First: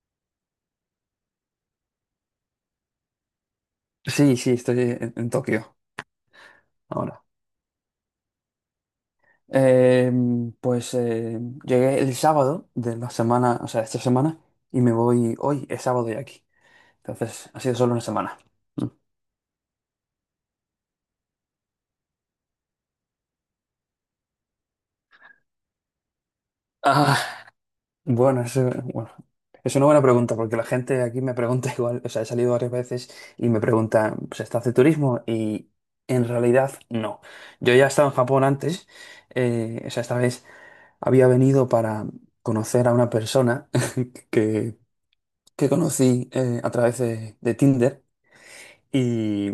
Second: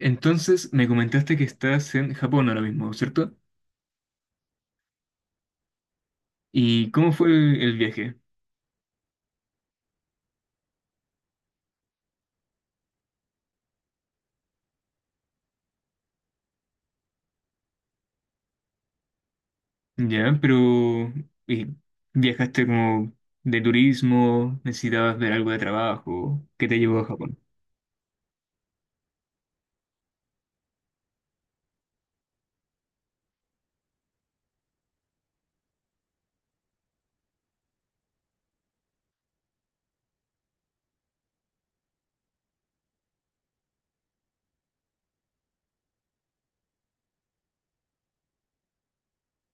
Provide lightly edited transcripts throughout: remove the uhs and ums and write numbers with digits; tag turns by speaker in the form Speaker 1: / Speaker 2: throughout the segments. Speaker 1: Entonces me comentaste que estás en Japón ahora mismo, ¿cierto?
Speaker 2: Sí, sí, estoy en Tokio
Speaker 1: ¿Y cómo
Speaker 2: ahora.
Speaker 1: fue el viaje?
Speaker 2: Eh, pues eh, Llegué el sábado de la semana, o sea, esta semana, y me voy hoy, es sábado ya aquí. Entonces, ha sido solo una semana. Mm.
Speaker 1: Ya, pero ¿y viajaste como de turismo? ¿Necesitabas ver algo de trabajo? ¿Qué te llevó a
Speaker 2: Ah,
Speaker 1: Japón?
Speaker 2: bueno, es una buena pregunta, porque la gente aquí me pregunta igual, o sea, he salido varias veces y me pregunta ¿se está hace turismo? Y en realidad, no. Yo ya estaba en Japón antes, o sea, esta vez había venido para conocer a una persona que que conocí a través de Tinder y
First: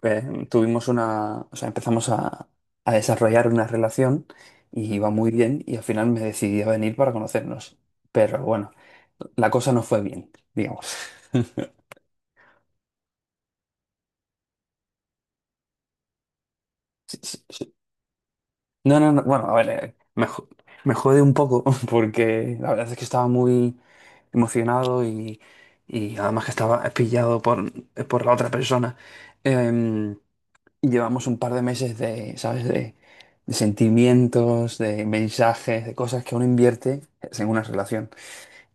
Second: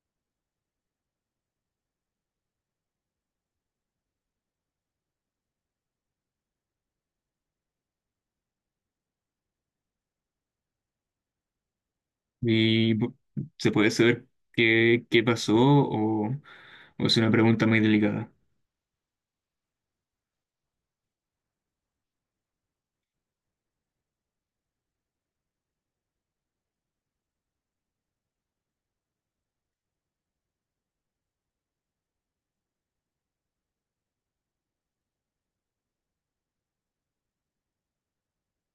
Speaker 2: pues, tuvimos una, o sea, empezamos a desarrollar una relación y iba muy bien y al final me decidí a venir para conocernos. Pero bueno, la cosa no fue bien, digamos.
Speaker 1: ¿Y bu- ¿Se puede saber qué pasó o es
Speaker 2: Sí,
Speaker 1: una
Speaker 2: sí,
Speaker 1: pregunta
Speaker 2: sí.
Speaker 1: muy delicada?
Speaker 2: No, no, no, bueno, a ver, me jode un poco porque la verdad es que estaba muy emocionado y además que estaba pillado por la otra persona. Em, Y llevamos un par de meses de, ¿sabes? De sentimientos, de mensajes, de cosas que uno invierte en una relación.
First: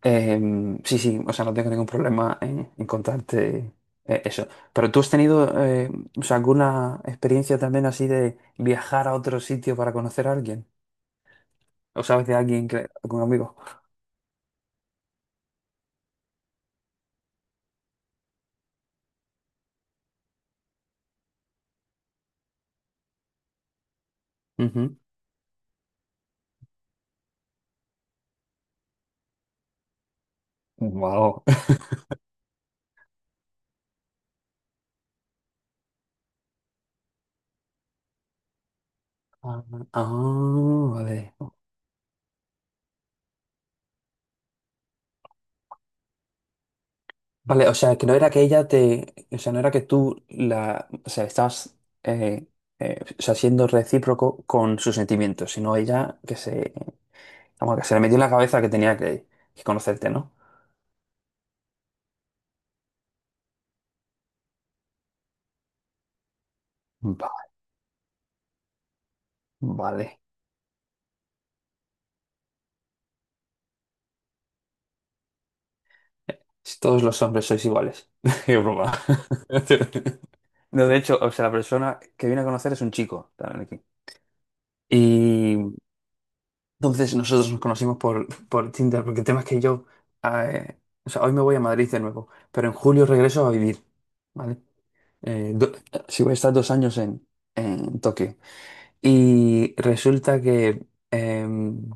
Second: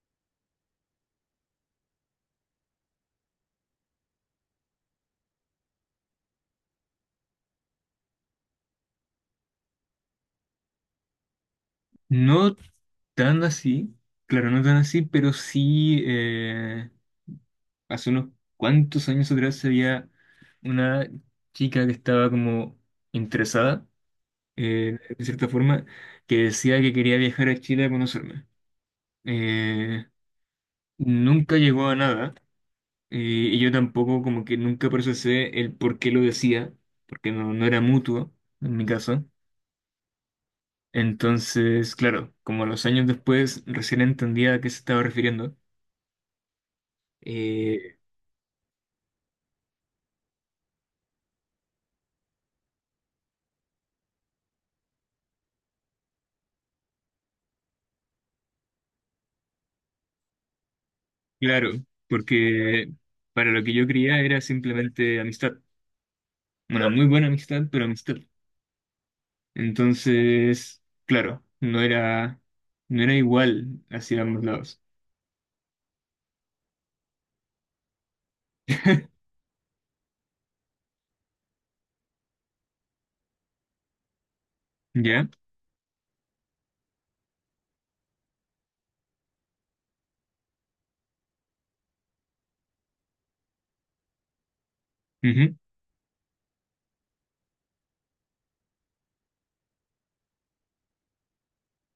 Speaker 2: Sí, sí, o sea, no tengo ningún problema en contarte eso. Pero tú has tenido, o sea, alguna experiencia también así de viajar a otro sitio para conocer a alguien. ¿O sabes de
Speaker 1: No
Speaker 2: alguien que, algún
Speaker 1: tan
Speaker 2: amigo?
Speaker 1: así, claro, no tan así, pero sí hace unos cuantos años atrás había una chica que estaba como interesada,
Speaker 2: Ujú.
Speaker 1: de cierta forma, que decía que quería viajar a Chile a conocerme. Eh,
Speaker 2: Wow.
Speaker 1: Nunca llegó a nada, y yo tampoco como que nunca procesé el por qué lo decía, porque no, no era mutuo en mi caso.
Speaker 2: Ah, ah, vale.
Speaker 1: Entonces, claro, como a los años después recién entendía a qué se estaba refiriendo.
Speaker 2: Vale, o sea,
Speaker 1: Eh,
Speaker 2: que no era que ella te, o sea, no era que tú la, o sea, estabas, eh, o sea, siendo recíproco con sus sentimientos, sino ella que se, vamos, que se le metió en la cabeza que tenía que conocerte, ¿no?
Speaker 1: claro, porque para lo que yo creía era simplemente amistad. Una muy buena
Speaker 2: Va-
Speaker 1: amistad, pero amistad.
Speaker 2: vale.
Speaker 1: Entonces, claro, no era, no era igual hacia ambos lados.
Speaker 2: Si todos los hombres sois iguales. Qué broma. No, de hecho, o sea, la persona que viene a conocer es un chico, también
Speaker 1: ¿Ya?
Speaker 2: aquí. Entonces nosotros nos conocimos por Tinder, porque el tema es que yo, eh, o sea, hoy me voy a Madrid de nuevo, pero en julio regreso a vivir, ¿vale? Eh,
Speaker 1: Ujú.
Speaker 2: do- sí voy a estar 2 años en Tokio. Y resulta que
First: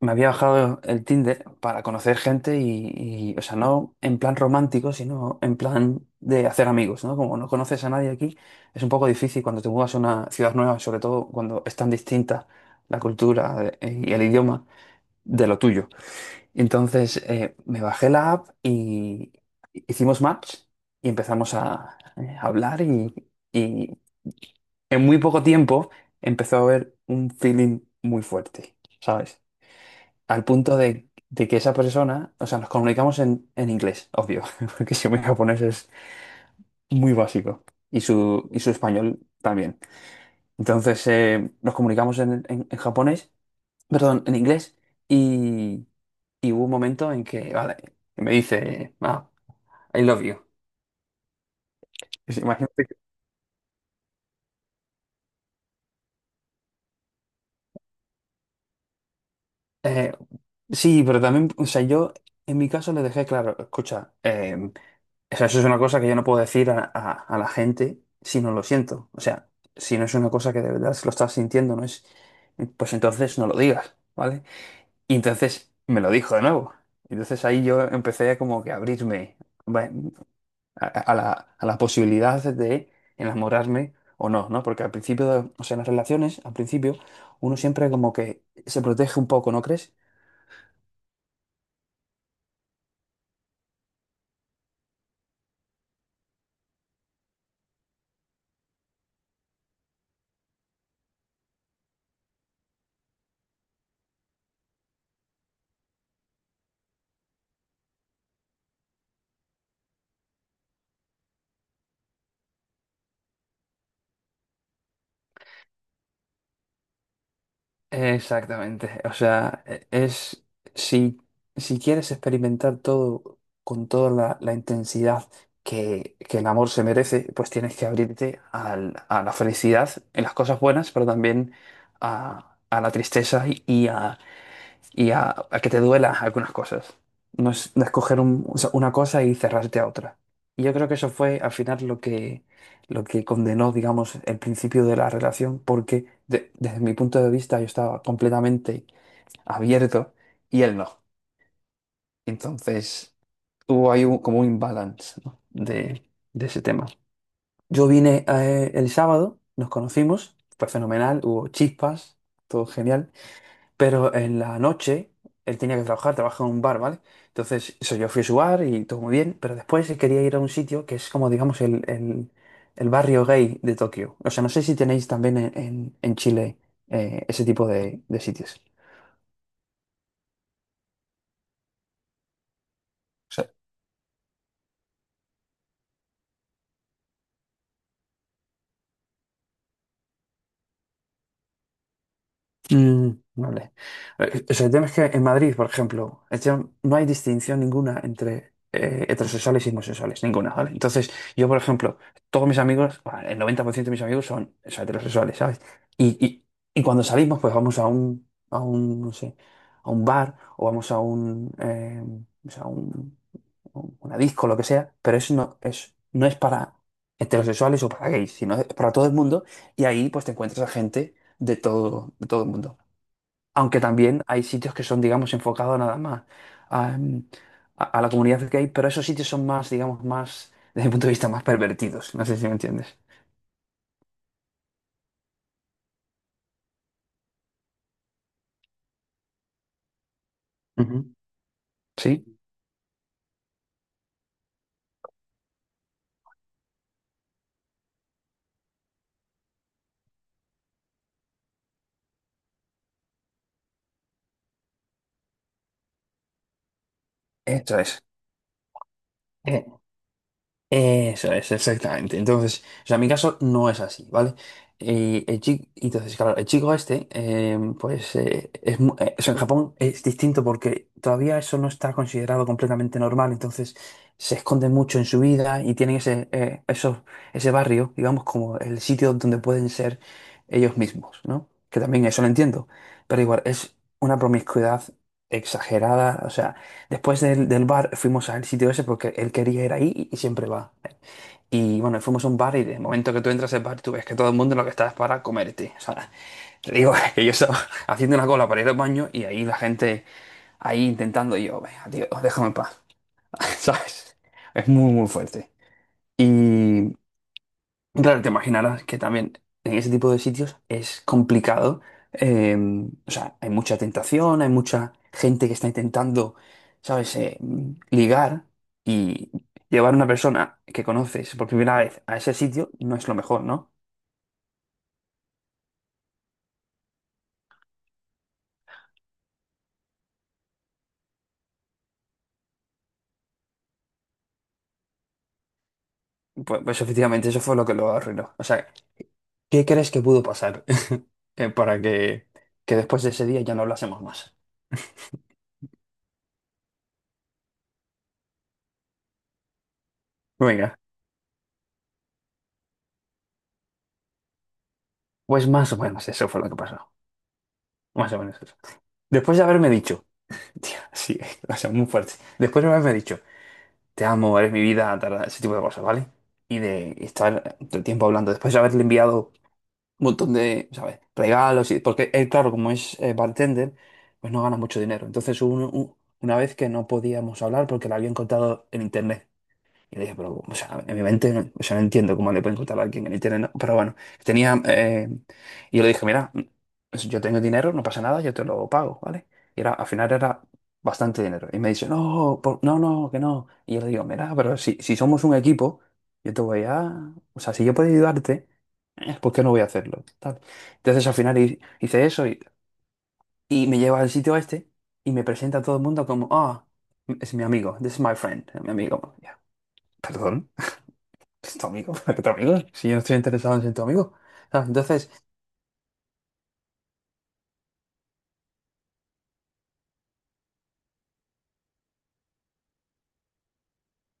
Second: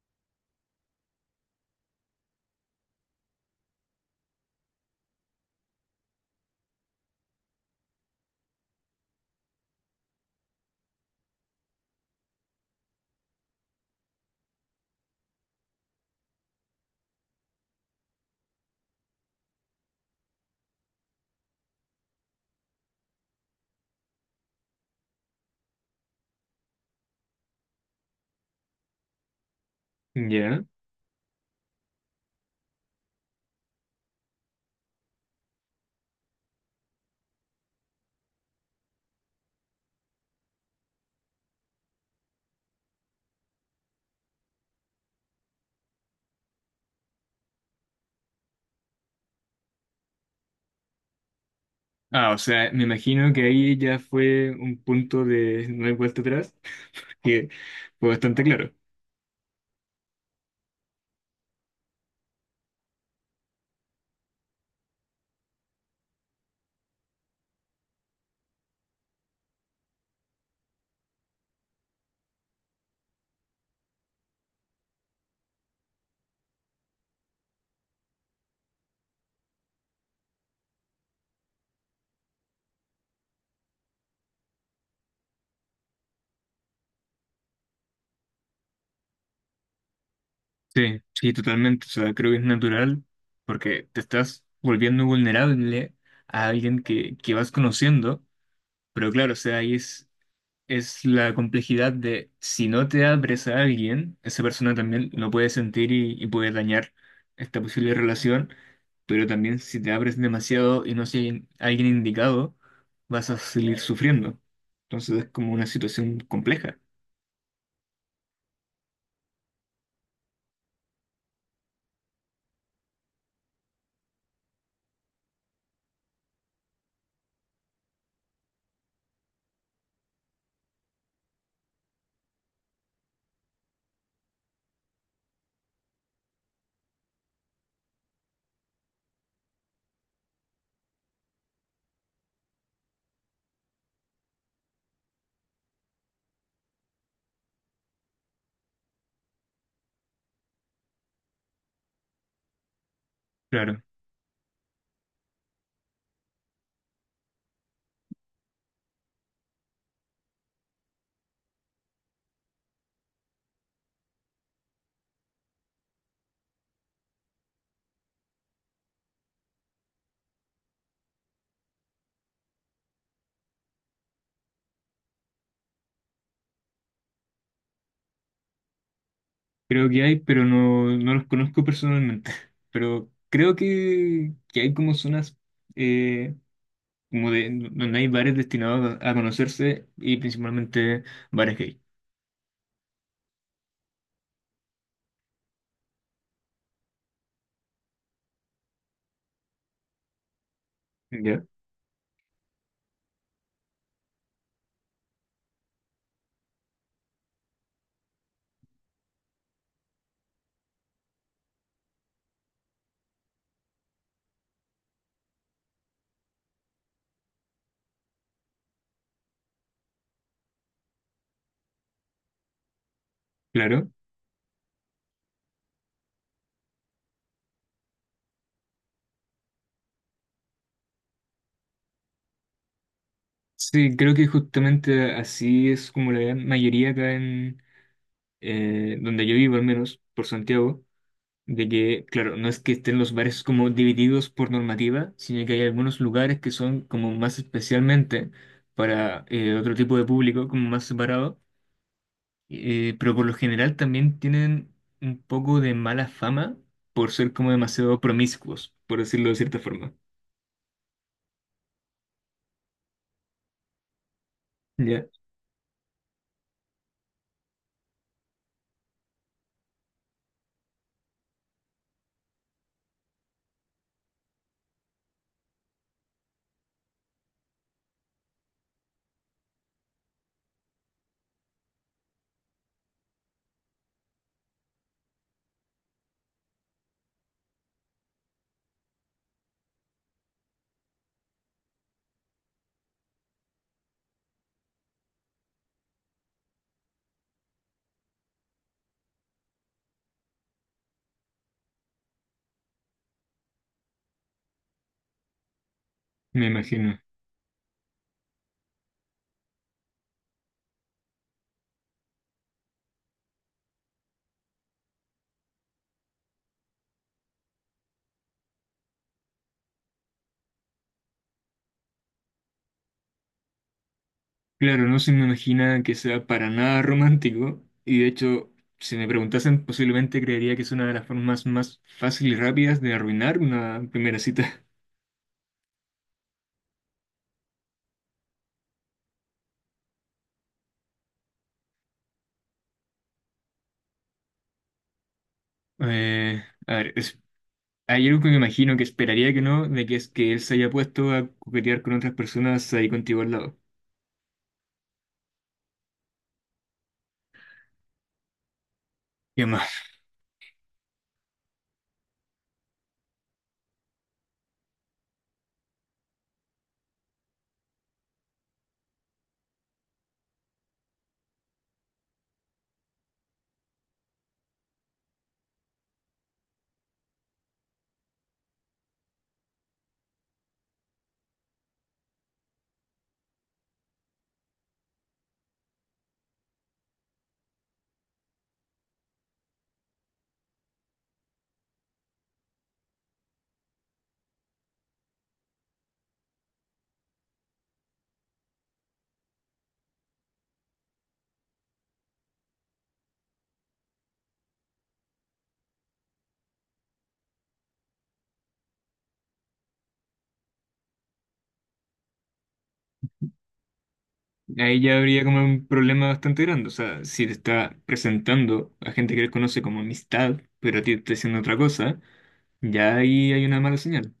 Speaker 2: me había bajado el Tinder para conocer gente y, o sea, no en plan romántico, sino en plan de hacer amigos, ¿no? Como no conoces a nadie aquí, es un poco difícil cuando te mudas a una ciudad nueva, sobre todo cuando es tan distinta la cultura y el idioma de lo tuyo. Entonces me bajé la app y hicimos match y empezamos a hablar y en muy poco tiempo empezó a haber un feeling muy fuerte, ¿sabes? Al
Speaker 1: ¿Ya?
Speaker 2: punto de que esa persona, o sea, nos comunicamos en inglés, obvio, porque si mi japonés es muy básico y su español también. Entonces nos comunicamos en, en japonés, perdón, en inglés. Y Y hubo un momento en que, vale, me dice, ah, I love you.
Speaker 1: Ah, o sea, me
Speaker 2: Imagínate que
Speaker 1: imagino que ahí ya fue un punto de no hay vuelta atrás, que fue bastante claro.
Speaker 2: Eh, sí, pero también, o sea, yo en mi caso le dejé claro, escucha, o sea, eso es una cosa que yo no puedo decir a, a la gente si no lo siento. O sea, si no es una cosa que de verdad se lo estás sintiendo, no es, pues entonces no lo digas, ¿vale? Y entonces me lo dijo de nuevo. Entonces ahí yo empecé como que a abrirme. A, a la posibilidad de enamorarme o no, ¿no? Porque al principio, o sea, en las relaciones, al principio, uno siempre como que se protege un poco, ¿no crees?
Speaker 1: Sí, sí, totalmente. O sea, creo que es natural porque te estás volviendo vulnerable a alguien que vas conociendo, pero claro, o sea, ahí es la complejidad de si no te abres a alguien, esa persona también lo puede sentir y puede dañar esta posible relación, pero también si te abres demasiado y no si hay alguien indicado, vas a seguir sufriendo. Entonces es como una situación compleja.
Speaker 2: Exactamente. O sea, es si, si quieres experimentar todo con toda la, la intensidad que el amor se merece, pues tienes que abrirte a la felicidad en las cosas buenas, pero también a la tristeza y a que te duela algunas cosas. No es no escoger o sea, una cosa y cerrarte a otra. Y yo creo que eso fue al final lo que condenó, digamos, el principio de la relación, porque desde mi punto de vista yo estaba completamente abierto y él no. Entonces
Speaker 1: Claro,
Speaker 2: hubo ahí como un imbalance, ¿no? De ese tema. Yo vine el sábado, nos conocimos, fue fenomenal, hubo chispas, todo genial. Pero en la noche él tenía que trabajar, trabajaba en un bar, ¿vale? Entonces, eso, yo fui a su bar y todo muy bien, pero después él quería ir a un sitio que es como, digamos, el barrio gay de Tokio. O sea, no sé si tenéis también en, en Chile ese tipo de sitios.
Speaker 1: creo que hay, pero no, no los conozco personalmente. Pero creo que hay como zonas, eh, como de, donde hay bares destinados a conocerse y principalmente bares gay.
Speaker 2: Mm, vale. O sea, el tema es que en Madrid, por ejemplo, no hay distinción ninguna entre heterosexuales y homosexuales, ninguna, ¿vale? Entonces,
Speaker 1: Ya,
Speaker 2: yo, por ejemplo, todos mis amigos, bah, el 90% de mis amigos son, o sea, heterosexuales, ¿sabes? Y, y, y cuando salimos, pues vamos a un, no sé, a un bar o vamos a un, o sea, una disco, lo que sea, pero eso no es, no es para heterosexuales o para gays, sino es para todo el mundo y ahí, pues, te encuentras a gente de todo el mundo. Aunque
Speaker 1: claro.
Speaker 2: también hay sitios que son, digamos, enfocados nada más a, mm, a la comunidad gay, pero esos sitios son más, digamos, más, desde mi punto de vista, más pervertidos. No sé si me entiendes.
Speaker 1: Sí, creo que justamente así es como la gran mayoría acá en, donde yo vivo, al menos, por Santiago,
Speaker 2: Ujú.
Speaker 1: de que,
Speaker 2: ¿Sí?
Speaker 1: claro, no es que estén los bares como divididos por normativa, sino que hay algunos lugares que son como más especialmente para, otro tipo de público, como más separado, pero por lo general también tienen un poco de mala fama por ser como
Speaker 2: Esto
Speaker 1: demasiado
Speaker 2: es.
Speaker 1: promiscuos, por decirlo de cierta forma.
Speaker 2: Eso es, exactamente. Entonces, o sea, mi caso no es así, ¿vale?
Speaker 1: Ya,
Speaker 2: Y el chico, entonces, claro, el chico este, o sea, en Japón es distinto porque todavía eso no está considerado completamente normal, entonces se esconden mucho en su vida y tienen ese, ese barrio, digamos, como el sitio donde pueden ser ellos mismos, ¿no? Que también eso lo entiendo, pero igual, es una promiscuidad exagerada, o sea. Después del, del bar fuimos al sitio ese porque él quería ir ahí y siempre va. Y bueno, fuimos a un bar y de momento que tú entras al bar, tú ves que todo el mundo lo que está es para comerte. O sea, te digo que yo estaba haciendo una cola para ir al baño y ahí la gente ahí intentando y yo, venga, tío, déjame en paz. ¿Sabes? Es muy, muy fuerte.
Speaker 1: me
Speaker 2: Y
Speaker 1: imagino.
Speaker 2: Claro, te imaginarás que también en ese tipo de sitios es complicado. eh, o sea, hay mucha tentación, hay mucha gente que está intentando, ¿sabes?, ligar y llevar a una persona que conoces por primera vez a ese sitio no es lo mejor, ¿no?
Speaker 1: Claro, no se me imagina que sea para nada romántico y de hecho, si me preguntasen, posiblemente creería que es una de las formas más fáciles y rápidas de arruinar una primera cita.
Speaker 2: Pues, pues efectivamente, eso fue lo que lo arruinó. O sea, ¿qué crees que pudo pasar para que después de ese día ya no hablásemos más?
Speaker 1: A ver, hay algo que me imagino que esperaría que no, de que es que él se haya
Speaker 2: Venga,
Speaker 1: puesto a coquetear con otras personas ahí contigo al lado.
Speaker 2: pues más o menos eso fue lo que pasó. Más o menos eso. Después
Speaker 1: Y
Speaker 2: de
Speaker 1: además,
Speaker 2: haberme dicho. Tío, sí, o sea, muy fuerte. Después una vez me ha dicho, te amo, eres mi vida, tal, ese tipo de cosas, ¿vale? Y de estar todo el tiempo hablando. Después de haberle enviado un montón de, ¿sabes? Regalos. Y, porque él, claro, como es bartender, pues no gana mucho dinero. Entonces hubo una vez que no podíamos hablar porque le habían contado en internet. Y dije, pero, o sea, en mi mente, o sea, no entiendo cómo le pueden contar a alguien en internet, ¿no? Pero bueno, tenía, y yo le dije, mira, pues yo tengo dinero, no pasa nada, yo te lo pago, ¿vale? Y era, al final era bastante dinero. Y me dice, no, no, no, que no. Y yo le digo, mira, pero si, si somos un equipo, yo te voy a, o sea, si yo puedo ayudarte, ¿por qué no voy a hacerlo? Tal. Entonces al final hice eso y me lleva al sitio este y me presenta a todo el mundo como, ah, es mi amigo, this is my friend, mi amigo. Ya, perdón. ¿Es tu amigo? ¿Para qué tu amigo? Si yo no estoy interesado en ser tu amigo. ¿Sabes?
Speaker 1: ahí ya habría
Speaker 2: Entonces,
Speaker 1: como un problema bastante grande, o sea, si te está presentando a gente que él conoce como amistad, pero a ti te está diciendo otra cosa, ya ahí hay una mala señal.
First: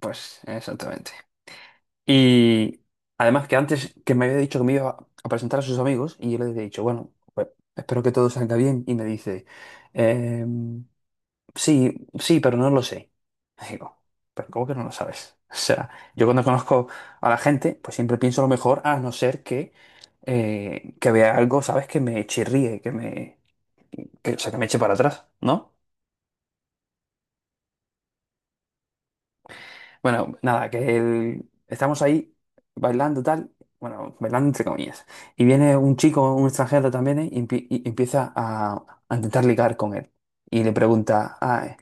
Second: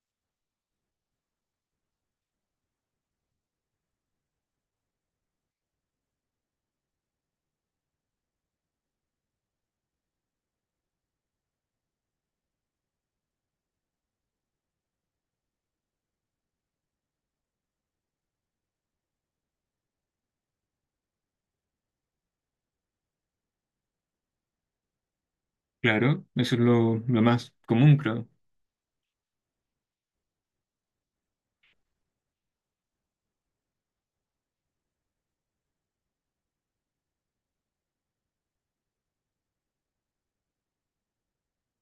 Speaker 2: pues exactamente. Y además que antes que me había dicho que me iba a presentar a sus amigos y yo le había dicho, bueno, pues espero que todo salga bien. Y me dice, "Em, sí, sí, pero no lo sé. Y digo, pero ¿cómo que no lo sabes? O sea, yo cuando conozco a la gente, pues siempre pienso lo mejor, a no ser que vea algo, ¿sabes? Que me chirríe, que me, que, o sea, que me eche para atrás, ¿no?
Speaker 1: Claro, eso es lo más común, creo,
Speaker 2: Bueno, nada, que estamos ahí bailando tal, bueno, bailando entre comillas. Y viene un chico, un extranjero también, y, y empieza a intentar ligar con él. Y le pregunta, ah,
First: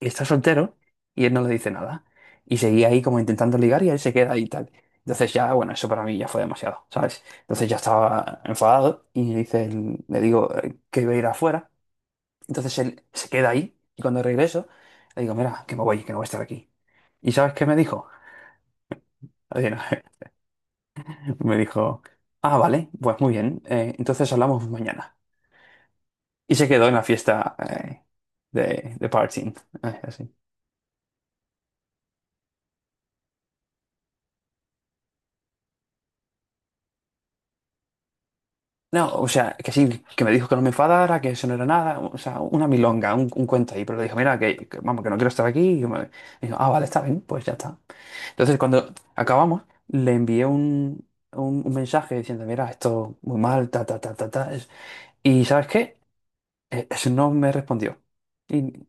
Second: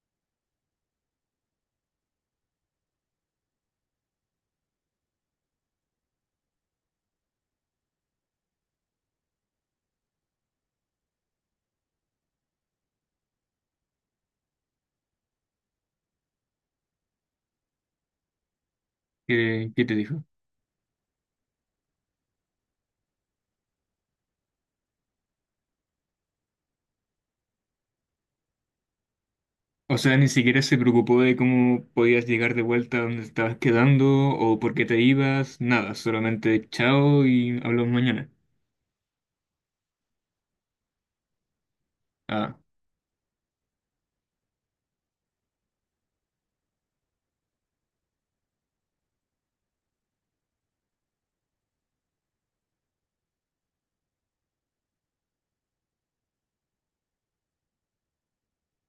Speaker 2: ¿estás soltero? Y él no le dice nada. Y seguía ahí como intentando ligar y él se queda ahí y tal. Entonces ya, bueno, eso para mí ya fue demasiado, ¿sabes? Entonces ya estaba enfadado y le dice, le digo que iba a ir afuera. Entonces él se queda ahí y cuando regreso le digo, mira, que me voy, que no voy a estar aquí. ¿Y sabes qué me dijo? Así no.
Speaker 1: que te dijo.
Speaker 2: Me dijo, ah, vale, pues muy bien, entonces hablamos mañana. Y se quedó en la fiesta de partying,
Speaker 1: O sea, ni
Speaker 2: así.
Speaker 1: siquiera se preocupó de cómo podías llegar de vuelta a donde estabas quedando o por qué te ibas, nada, solamente chao y hablamos mañana.
Speaker 2: No, o sea, que sí, que me dijo que no me enfadara, que eso no era nada, o sea,
Speaker 1: Ah,
Speaker 2: una milonga, un cuento ahí, pero le dijo, mira, que vamos, que no quiero estar aquí. Y me dijo, ah, vale, está bien, pues ya está. Entonces, cuando acabamos, le envié un mensaje diciendo, mira, esto muy mal, ta, ta, ta, ta, ta. Es, y ¿sabes qué? Eso no me respondió. Y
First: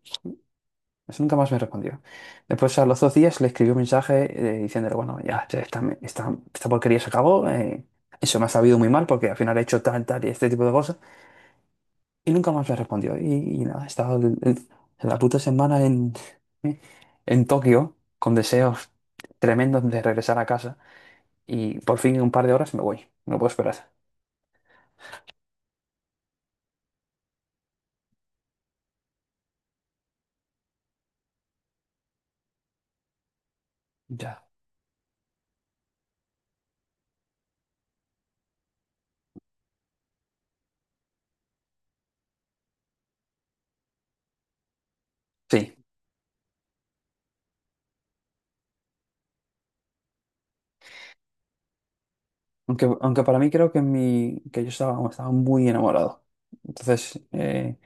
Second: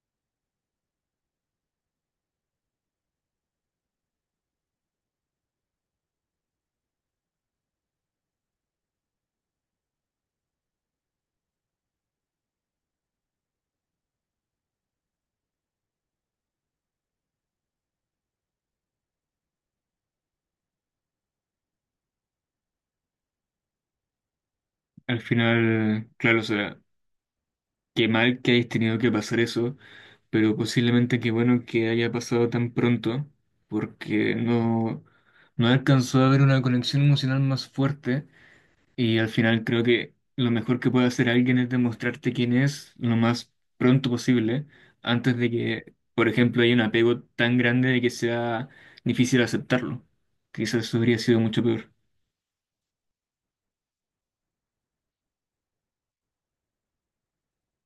Speaker 2: eso nunca más me respondió. Después, a los 2 días, le escribí un mensaje diciéndole, bueno, ya, esta porquería se acabó. Eso me ha sabido muy mal porque al final he hecho tal, tal y este tipo de cosas. Y nunca más me respondió. Y nada, he estado la puta semana eh, en Tokio con deseos tremendos de regresar a casa. Y por fin en un par de horas me voy. No puedo esperar.
Speaker 1: al final, claro, o sea, qué mal que hayas tenido que pasar eso, pero posiblemente qué bueno que haya pasado tan pronto, porque
Speaker 2: Ya.
Speaker 1: no, no alcanzó a haber una conexión emocional más fuerte. Y al final creo que lo mejor que puede hacer alguien es demostrarte quién es lo más pronto posible, antes de
Speaker 2: Sí.
Speaker 1: que, por ejemplo, haya un apego tan grande de que sea difícil aceptarlo. Quizás eso habría sido mucho peor.
Speaker 2: Aunque, aunque para mí creo que, mi, que yo estaba, estaba muy enamorado. Entonces...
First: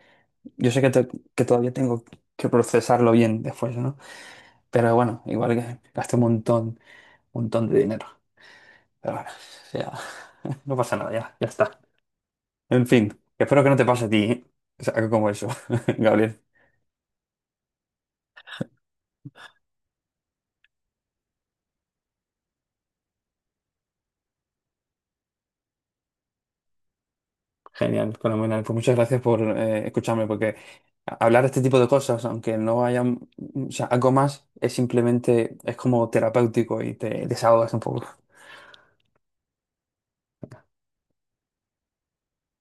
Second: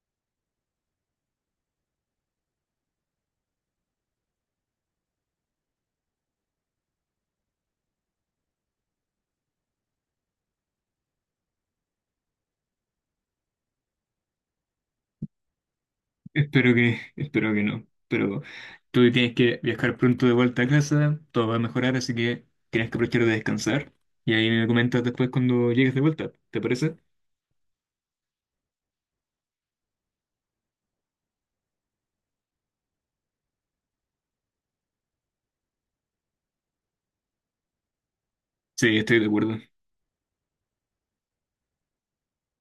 Speaker 2: yo sé que, que todavía tengo que procesarlo bien después, ¿no? Pero bueno, igual que gasté un montón, montón de dinero. Pero bueno, o sea, no pasa nada, ya, ya está. En fin, espero que no te pase a ti, ¿eh? O sea, algo como eso, Gabriel.
Speaker 1: Espero que, espero que no. Pero tú tienes que viajar pronto de vuelta a casa, todo va a mejorar, así que tienes que aprovechar de descansar. Y ahí me comentas después cuando llegues de vuelta, ¿te parece?
Speaker 2: Genial, fenomenal. Pues muchas gracias por escucharme, porque hablar de este tipo de cosas, aunque no haya, mm, o sea, algo más, es simplemente, es como terapéutico y te desahogas un poco.
Speaker 1: Sí, estoy de acuerdo.